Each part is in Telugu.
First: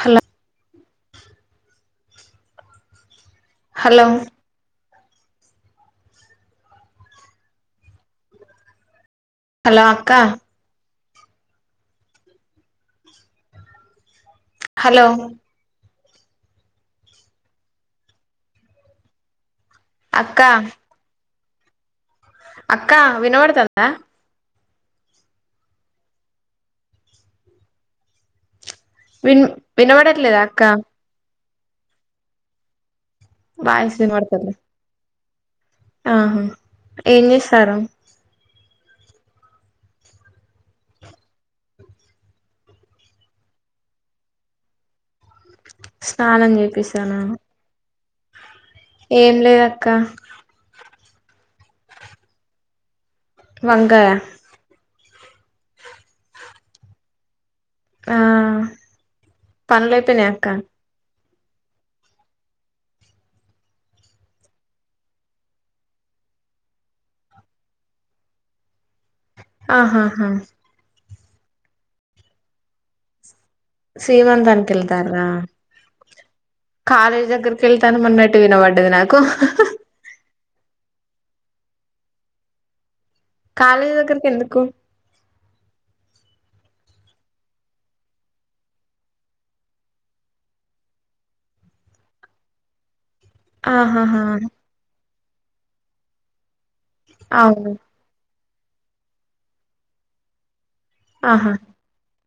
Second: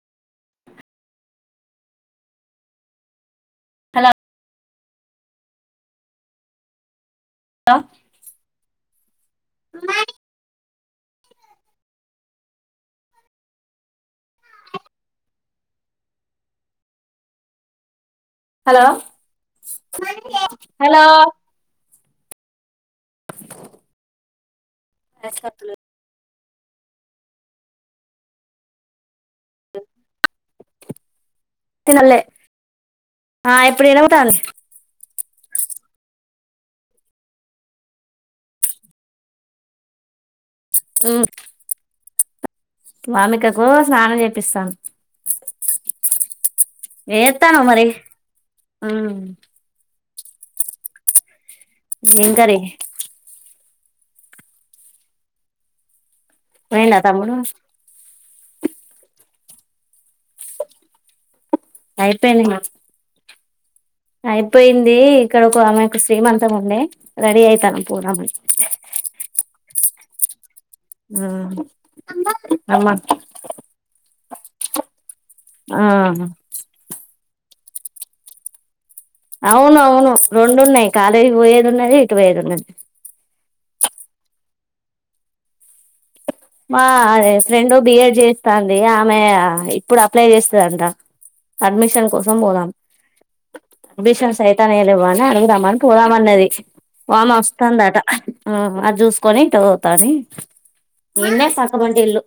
హలో హలో ఆ హలో అక్క హలో హలో హలో అక్కా వినబడతందా ఆ సతులు విన్ వినపడట్లేదా అక్క తినలే ఆ ఇప్పుడు వినబడుతుంది ఆహా ఏం చేస్తారు మ్ వామికకు స్నానం చేపిస్తాను స్నానం చేపిసాను ఏత్తన్నావ్ మరి ఏం లేదక్క ఏ కర్రీ వగాయా పోయిండా తముడు ఆ పనులైపోయినా అక్క అయిపోయినాయి అయిపోయింది ఇక్కడ ఒక ఆమె ఇక్కడ శ్రీమంతం ఉండే రెడీ అయితానం పోదాం అన్ని ఆహాహా ఆ అమ్మ శ్రీమంతానికి వెళ్తారా ఆ వెళ్తామన్నట్టు వినపడ్డది నాకు అవున అవును రెండు ఉన్నాయి కాలేజ్ పోయేది ఉన్నది ఇటు పోయేది ఉన్నది కాలేజీ దగ్గరకి ఎందుకు మా ఫ్రెండ్ బిఎడ్ చేస్తాంది ఆమె ఇప్పుడు అప్లై చేస్తుందింట అడ్మిషన్ కోసం పోదాం ఆహాహా బిషంస్ అైతనే లేవ్వ అని అడుగుదామ అని పోదామన్నది బమ్ అవును వస్తుందట అది చూసుకొని ఇటు పోతది నిన్నే ఆహా సద్దాంఅంటి ఇల్లు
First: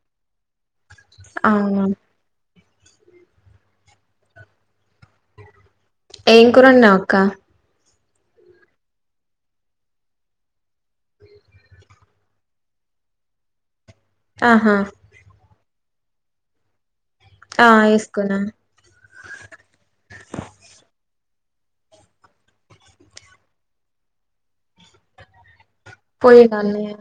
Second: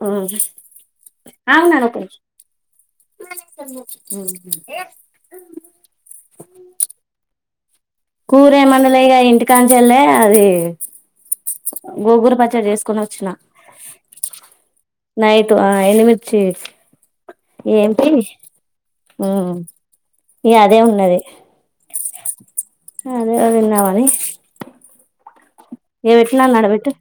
అవును అవున్నాపే ఏం కూర వండినావు అక్క కూరేమందులేక ఇంటికాంచల్లే అది గోంగూర పచ్చడి చేసుకుొని వచ్చిన ఆహా నైట్ ఆ ఎండుమిర్చి ఆ ఏంపి వేసుకున్నా మ్ ఇగ అదే ఉన్నది అదే తిందాం అన్ని ఏ పెట్టు నాన్న అడా పోయినాన్నే పెట్టు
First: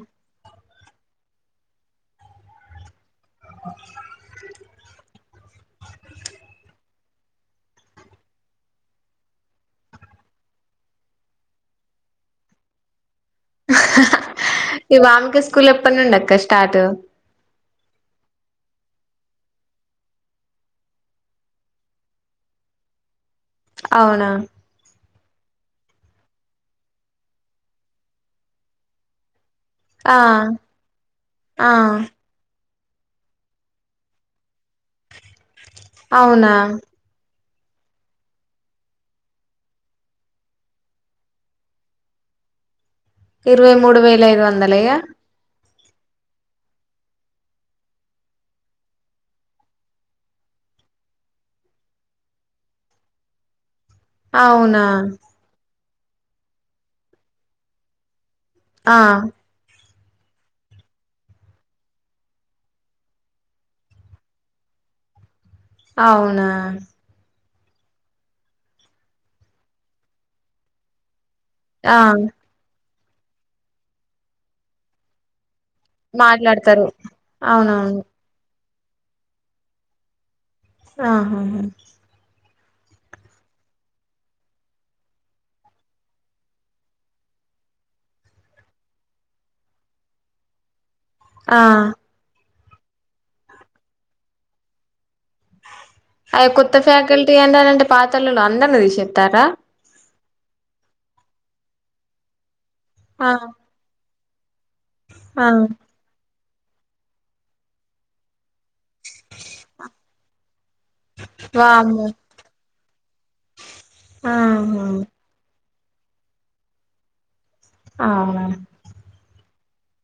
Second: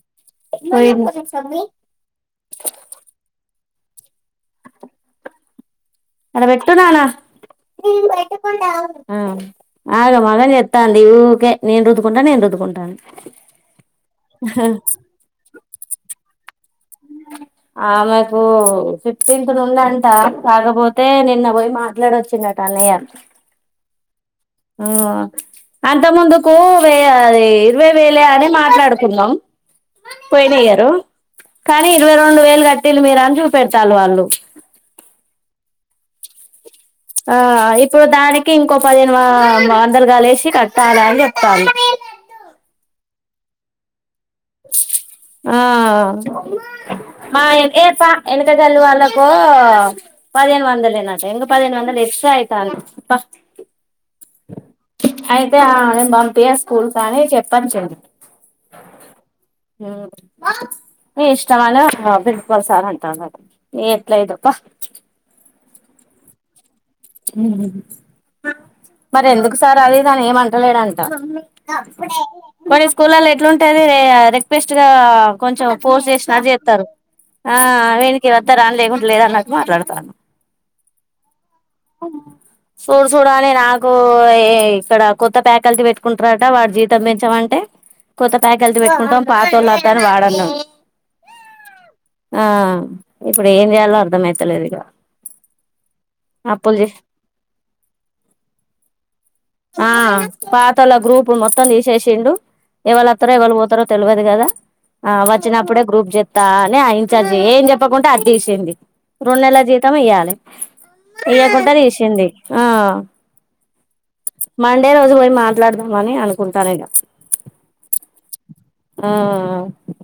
అంట వెెట్టన్నాణ ఆ ఆగమాగం చేతంది ఊకే నేను రుద్కుంటా నేను రద్ రుద్దుకుంటానని ఈ వామిక స్కూల్ ఎప్పటి నుండి అక్క స్టార్ట్ ఆ మాకు ఫిఫ్టీన్త్ నుండి అంట కాకపోతే నిన్న పోయి మాట్లాడ వచ్చినట అన్నయ్య అవునా అంత ముందుకు వ ఇరవై వేలే అని మాట్లాడుకుందాం ఆ పోయినియారు ఆ కానీ ఇరవై రెండు వే లు గట్టిలు మీరు అని చూపెడతాన్రు వాళ్ళు అవునా ఆ ఇప్పుడు దానికి ఇంకో పదిహేను వందలు కలిసి కట్టాలి అని చెప్పిను ఇరవై మూడు వేల ఐదు వందలేయ్యా ఆ మా ఎ ప వెనక చల్ వాళ్ళకు పదిహేను వన్ వందలే అట ఇంక పదిహేనువందలు ఎక్సట్రా ఐతాన్నా ప్ప అవునా పంపియ్ ఆ స్కూల్ కానీ చెప్పచిన్ ఆ హ మీ ఇష్టమని ప్రిన్సిపల్ సార్ ఏంటండు ఎట్లయితేదో పా అవునా మరి ఎందుకు సార్ అది తాను ఏమంటలేడంట ఆ పోనీ స్కూల్ల్లో ఎట్లుంటాది రిక్వెస్ట్గా కొంచెం ఫోర్స్ చేసిన మాట్లాడతారు చేత్తరు ఆ అవునవును వీనికి వత్తరా అని లేకుంటే లేదన్నటు మాట్లాడతాను ఆహా అ చూడు చూడ అని నాకు ఇక్కడ కొత్త ఫాకల్టీ పెట్టుకుంటారట వాడు జీవితం పెంచామంటే కొత్త ఫాకల్టీ పెట్టుకుంటాం పాతోళ్ళద్దా అని వాడన్నాం ఆ ఆ ఇప్పుడు ఏం చేయాలో అర్ధమైతలేదిగా అయ కొత్త ఫ్యాకల్టీ ఏంటంటే పాతళులు అందర్నీ తీసిస్తారా పాతోలా గ్రూపు మొత్తం తీసేసిండు ఆ ఎవలస్తారో ఎవరు పోతారో తెలియదు కదా ఆ వచ్చినప్పుడే గ్రూప్ జ అని ఆ ఇంచార్జి ఏం చెప్పకుండా అది తీసింది రెండు నెల జీతం ఇయ్యాలే తీయకుండా వామ్మో తీసింది ఆ ఆహా మండే రోజు పోయి మా మాట్లాదమని అనుకుంటానుఇగ ఆ ఆ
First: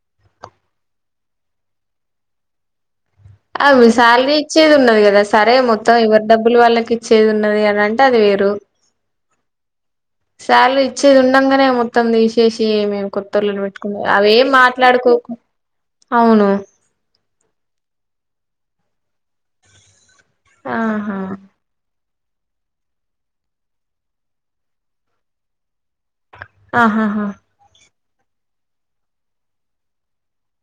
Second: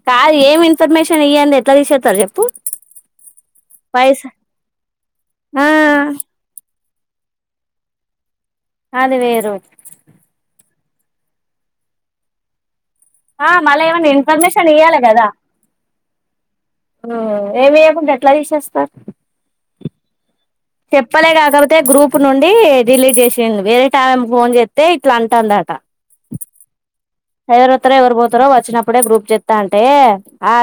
కాదు ఏమి ఇన్ఫర్మేషన్ ఇయ్యాందే ఎట్లా తీసేస్తారు చెప్పు ఔను పైస శాలరీ ఇచ్చేది ఉన్నది కదా సరే ఆ మొత్తం ఎవరి డబ్బులు వాళ్ళకి చేది ఉన్నది కదా అంటే అది వేరు అది వేరు అల్లు ఇచ్చేది ఉండగానే మొత్తం తీసేసి ఏమేం ఆ కొత్తలుడు మళ్ళ పెట్టుకుందీ ఏమన్నా అవేం ఇన్ఫర్మేషన్ ఇయ్యాలి మాట్లాడుకో కదా అవును ఏమి ఇయకుండా ఎట్లా తీసేస్తారు ఆహా చెప్పలే కాకపోతే గ్రూప్ గ్రూప్ నుండి డిలీట్ చేసింది వేరే టైమంకి ఫోన్ చేస్తే ఇట్లా అంటందట ఆహాహా ఎవరు పోతారో వచ్చినప్పుడే గ్రూప్ చెస్తా అంటే ఆ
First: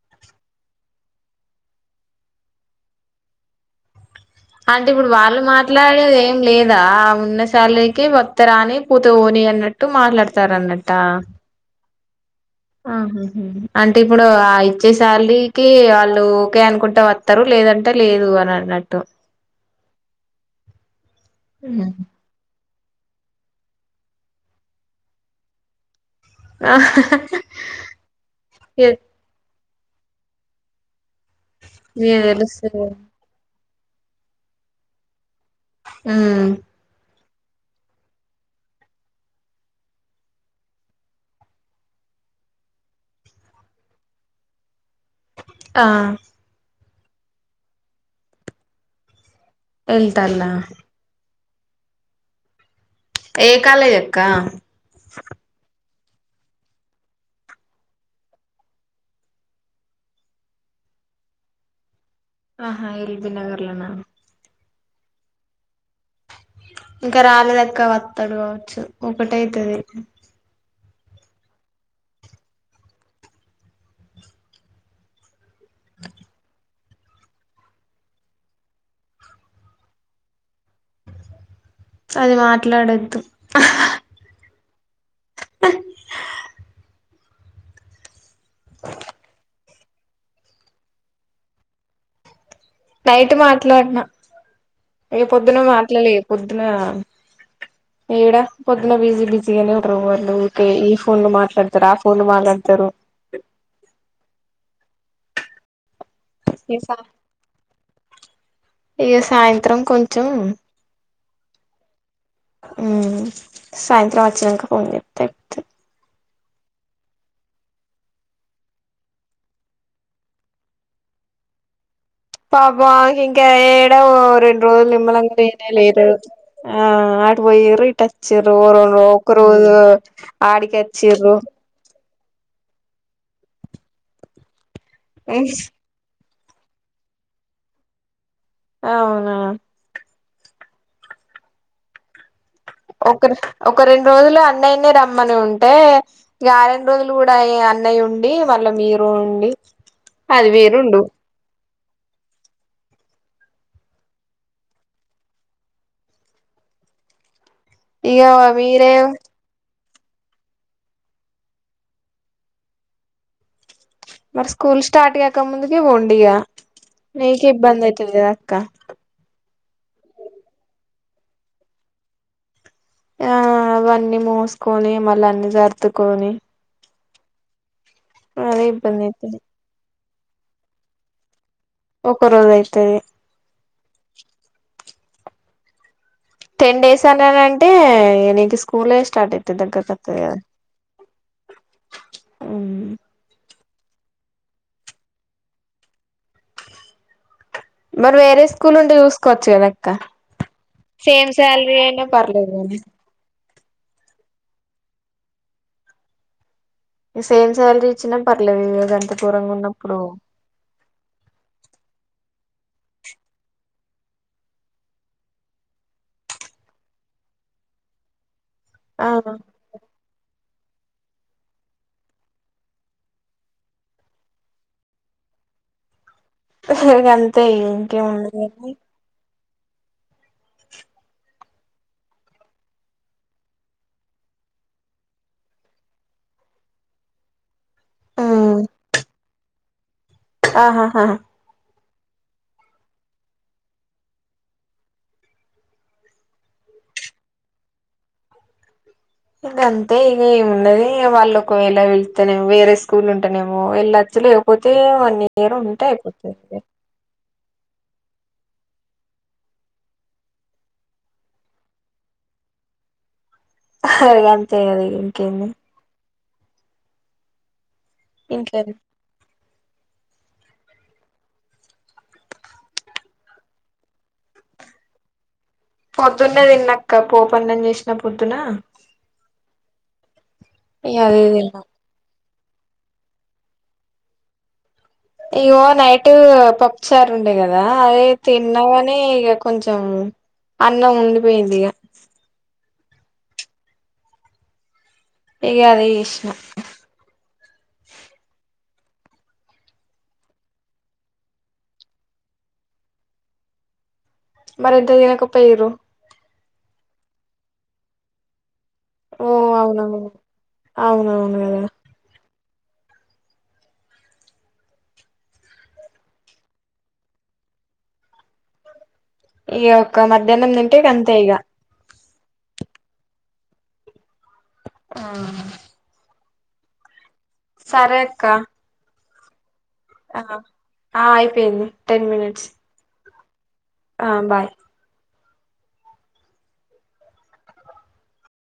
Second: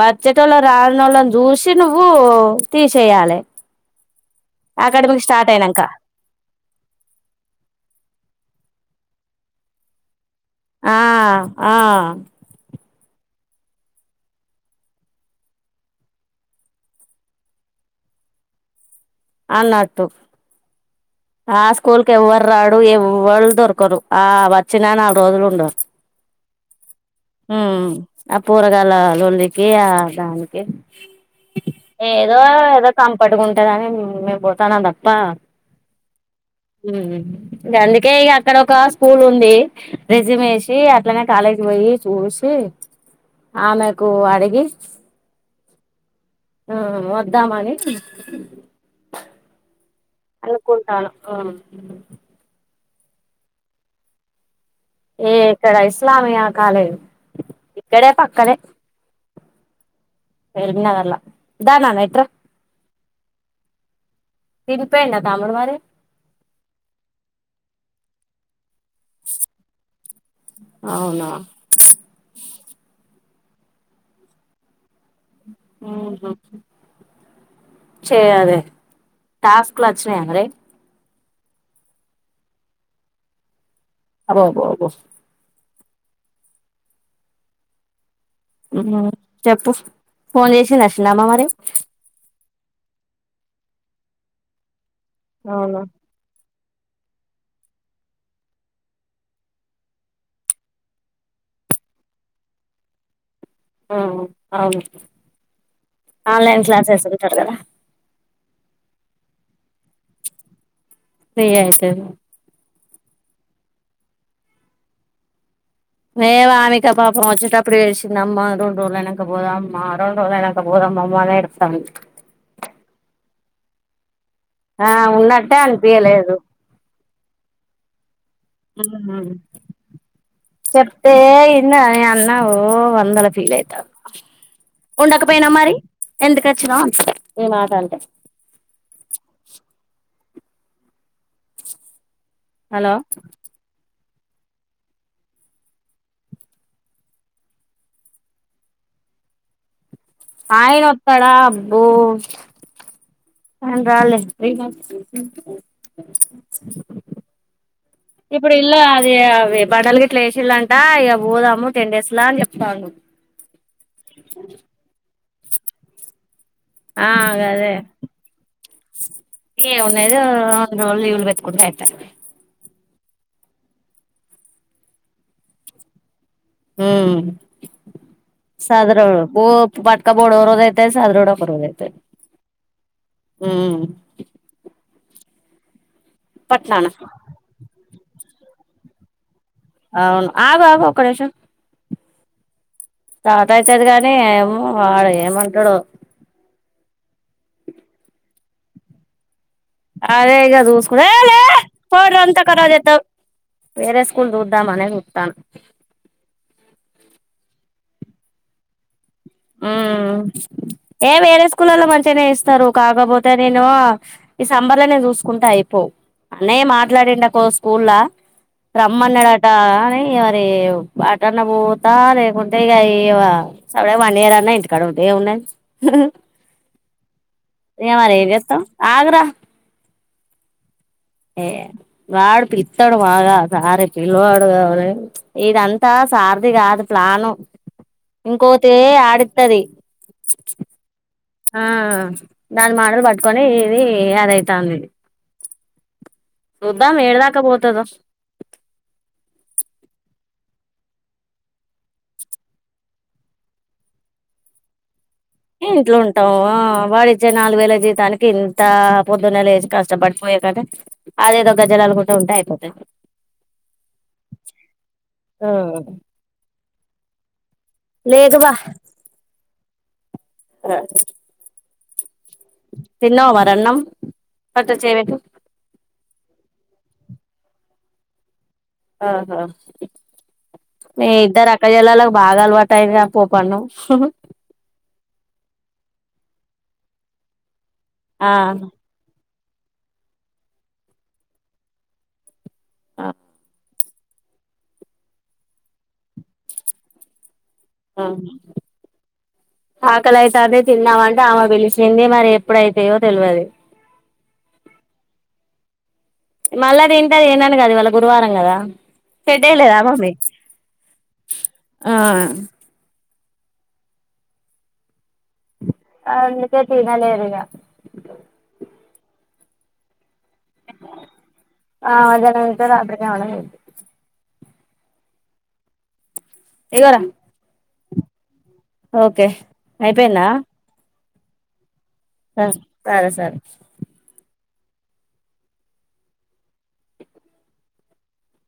వచ్చేటోలు రాన్నోళ జుసి నువ్వు తీసేయాలే అంటే ఇప్పుడు వాళ్ళు మాట్లాడేది ఏం లేదా ఉన్న సాలరీకి వత్తరాని పూ తోని అన్నట్టు ఆ మాట్లాడతారన్నటా ఆ ఆహహ అంటే ఇప్పుడు ఆ ఇచ్చేశాలారికి వాళ్ళు ఓకే అనుకుంటా వత్తరు లేదా టే లేదు అని అన్నట్టు అన్నట్టు ఆ స్కూల్ కి ఎవ్వరు రా డు ఎవళ దొరకరు ఆ వచ్చిన నాలుగు రోజులు ఉండరు. మ్ ఆ పోరగాల ఇగ లోల్లి ఏ ఆ దానికి ఏదో తెలుస్తది ఏదో కదా. చంపట్కు ఇక్కడనేని మేం పోతానా ప్పా ఆ గందుకే ఇగ అక్కడ ఒక స్కూల్ ఉంది రెజూమ్ వేసి అట్లనే కాలేజీ పోయి చూసి ఏ ఆమెకు అడిగి ఆ ఆ వద్దామని వెల్తాన్న ఆ ఏ కాలేజ్ అక్క? ఏ ఇక్కడ ఇస్లామియా కాలేజ్ ఇక్కడే పక్కనే ఎలబీనగరల్ల దానాన్న ఇత్ర ఆహా ఎల్బి నగర్ లోన్నా తిరుపెండ తమ్ముడు మరి ఇంకా రాలేదక్క వత్తాడు కావచ్చు ఒకటైతుది అవునా ఉహు చేయ అదే టాస్క్ లచ్చినయ్య మరి అది మాట్లాడొద్దు హ అబో బో బో అహ్ ఏం కావాలి చెప్పు ఫోన్ చేసి నచ్చినమా మరి నైట్ మాట్లాడిన ఏ పొద్దున అవునా మాట్లాలే పొద్దున ఏడ పొద్దున్న బిజీ బిజీగానే ఉంటరు వాళ్లు ఊకే ఈ ఫోన్లు మాట్లాడతారు ఆ ఫోన్లు మాట్లాడతారు. ఎ ఆ అవును ఆన్లైన్ ఇగ సా క్లాసెస్ వింటాడు కదా ఇగ సాయంత్రం కొంచెం ఫ్రీ అయితది మ్మ్ సాయంత్రం వచ్చనంక ఫోన్ చెప్ అ మేమామిక పాపం వచ్చెటప్పుడు వేసింది అమ్మా అ రెండు రోలైనాక పోదాం ఆమ్మ రెండు రోలైనాక పోదాం బాగా ఎడుస్తా పాపం ఆ ఇంకా ఎడవు రెండు రోజులు ఆ నిమ్మలంగర ఉన్నట్టే ఏనే లేరు అనిపియలేదు ఆ ఆడి పోయిరు ఇటు అచ్చిరు ఒకరు ఆడికి చెప్తే అచ్చిరు ఇన్నదా నేను అన్నా ఓ వందల ఫీల్ అయితాను ఉండకపోయినా మరి ఎందుకు వచ్చినా ఈ మాట అంటే అవునా హలో ఒకరి ఒకరిన్ రోజులు అన్నయ్యనే రమ్మని ఉంటే య రెండు రోజులు కూడా అన్నయ్య ఉండి మళ్ళా మీరు పోండి ఆయన వత్తడా అబ్బో ఆయన రాడులే ఇగ ఇప్పుడు ఇల్లా మీరే అది అవి బడలు గి క్లేషీల్ అంట ఇ పోదాము టెన్ డేస్ లా అని చెప్తాను మరి స్కూల్ స్టార్ట్ కాక ముందుకే పొండి ఇగ ఆ మీకే ఇబ్బంది అయితది కదా అక్క ఏం ఉన్నదో కొన్ని రోజులు లీవ్లు పెట్టుకుంటే అయిత ఆ అవన్నీ మూసుకొని మళ్ళా అన్ని జర్దుకొని ఉ అదే ఇబ్బంది సదరుడు అయితది ఊ పట్క బోడోరుడు ఒరోజు అయితై సదురుడు పరువ అయితే ఒక రోజు అయితది ఉమ్ టెన్ పట్నానా డేస్ అన్నానంటే ఇగ నీకు స్కూలే స్టార్ట్ అయి అవును ఆగు ఆగు ఒక్క నిమిషం అ స్టార్ట్ అయితది కానీ ఏమో వాడు ఏమంటడో మరి వేరే స్కూల్ ఉంటే చూసుకో అదే ఇగ సుస్ శాలరీ అయినా పర్లేదు కానీ వేరే స్కూల్ జూద్దాం అనే చూతాన సేమ్ శాలరీ ఇచ్చినా పర్లేదుదంత ఉ ఏ వేరే స్కూలల్లో మంచిగనే ఇస్ వస్తరు కాకపోతే నేను ఈ సంబర్ లో నేను చూసుకుంటా అయిపో అన్నయ్య మాట్లాడిండకో స్కూల్లా ఆ రమ్మన్నాడట అని రే అటన్న పోత లేకుంటే ఇగ యివా వన్ ఇయర్ అన్నా ఇంటికాడ ఉంటే ఎం ఉన్నది గంతే ఇగ మరి ఇంకేమున్నది ఏంజేస్తం కానీ ఆగ్రా ఏ వాడు పిలుత్తడు మగా సారె పిల్వడుగువ ఇద అంతా సార్ది కాదు ప్లాను ఇంకోతే ఆడిత్తది ఆహాహా ఆ దాని మాటలు పట్టుకొని ఇది అదైతాంది ఇది చూద్దాం ఏడదాకా పోతదో ఇంగ అంతే ఇంగ ఏమున్నది వాళ్ళు ఒకవేళ వెళ్తేనే వేరే స్కూల్ ఉంటనేమో ఎళ్ళ లేకపోతే అన్నీ ఇంట్లో ఉంటావు వా వాడి మధ్య నాలుగు వేల జీతానికి ఇంత పొద్దున్నే లేచి కష్టపడిపోయే కంటే అదేదో గజ్జలల్లుకుంట ఉంటే అయిపోతే ఇగ గంతే గద ఇంకేంది లేదు బ ఇంట్లోనే తిన్నావ మరి అన్నం పట్టు చేయ్ పెట్టు పొద్దున్నే తిన్నక్క పోపన్నం జేసిన పొద్దున ఆహ ఇగ మీ అదే ఇద్దరు తిన్నా అక్కజెల్లెల బాగా అలవాటయి పోపన్నం ఇగో నైట్ పప్పుచార్ ఉండే కదా అదే ఆ తిన్నవని ఇగ కొంచం అన్నం ఉండి పోయిందిగ అ ఇగ అదే విష్ను ఆ ఆకలైతాంది తిన్నామంటే ఆమె పిలిచింది మరి ఎప్పుడైతయో తెల్వది మరి ఎంత దినకపోఇరు మళ్ళా తింటా దినను కాదు ఇవాళ గురువారం గదా ఓ హడలేదా ఆ పాపని అవునవును అవునవును కదా ఆ ఆహ్ ఇంకోటి వినలేను ఇక. ఇగ ఒక్క మధ్యాహ్నం తింటే అంతే ఇగ. ఆహ్ మధ్యాహ్నం తింటే రాత్రికి అన్నం తినను. ఆహ్. ఇగోరా. సరే అక్క. ఓకే అయిపోయిందా. ఆహ్ అయిపోయింది. సరే సరే. ఆహ్ బాయ్.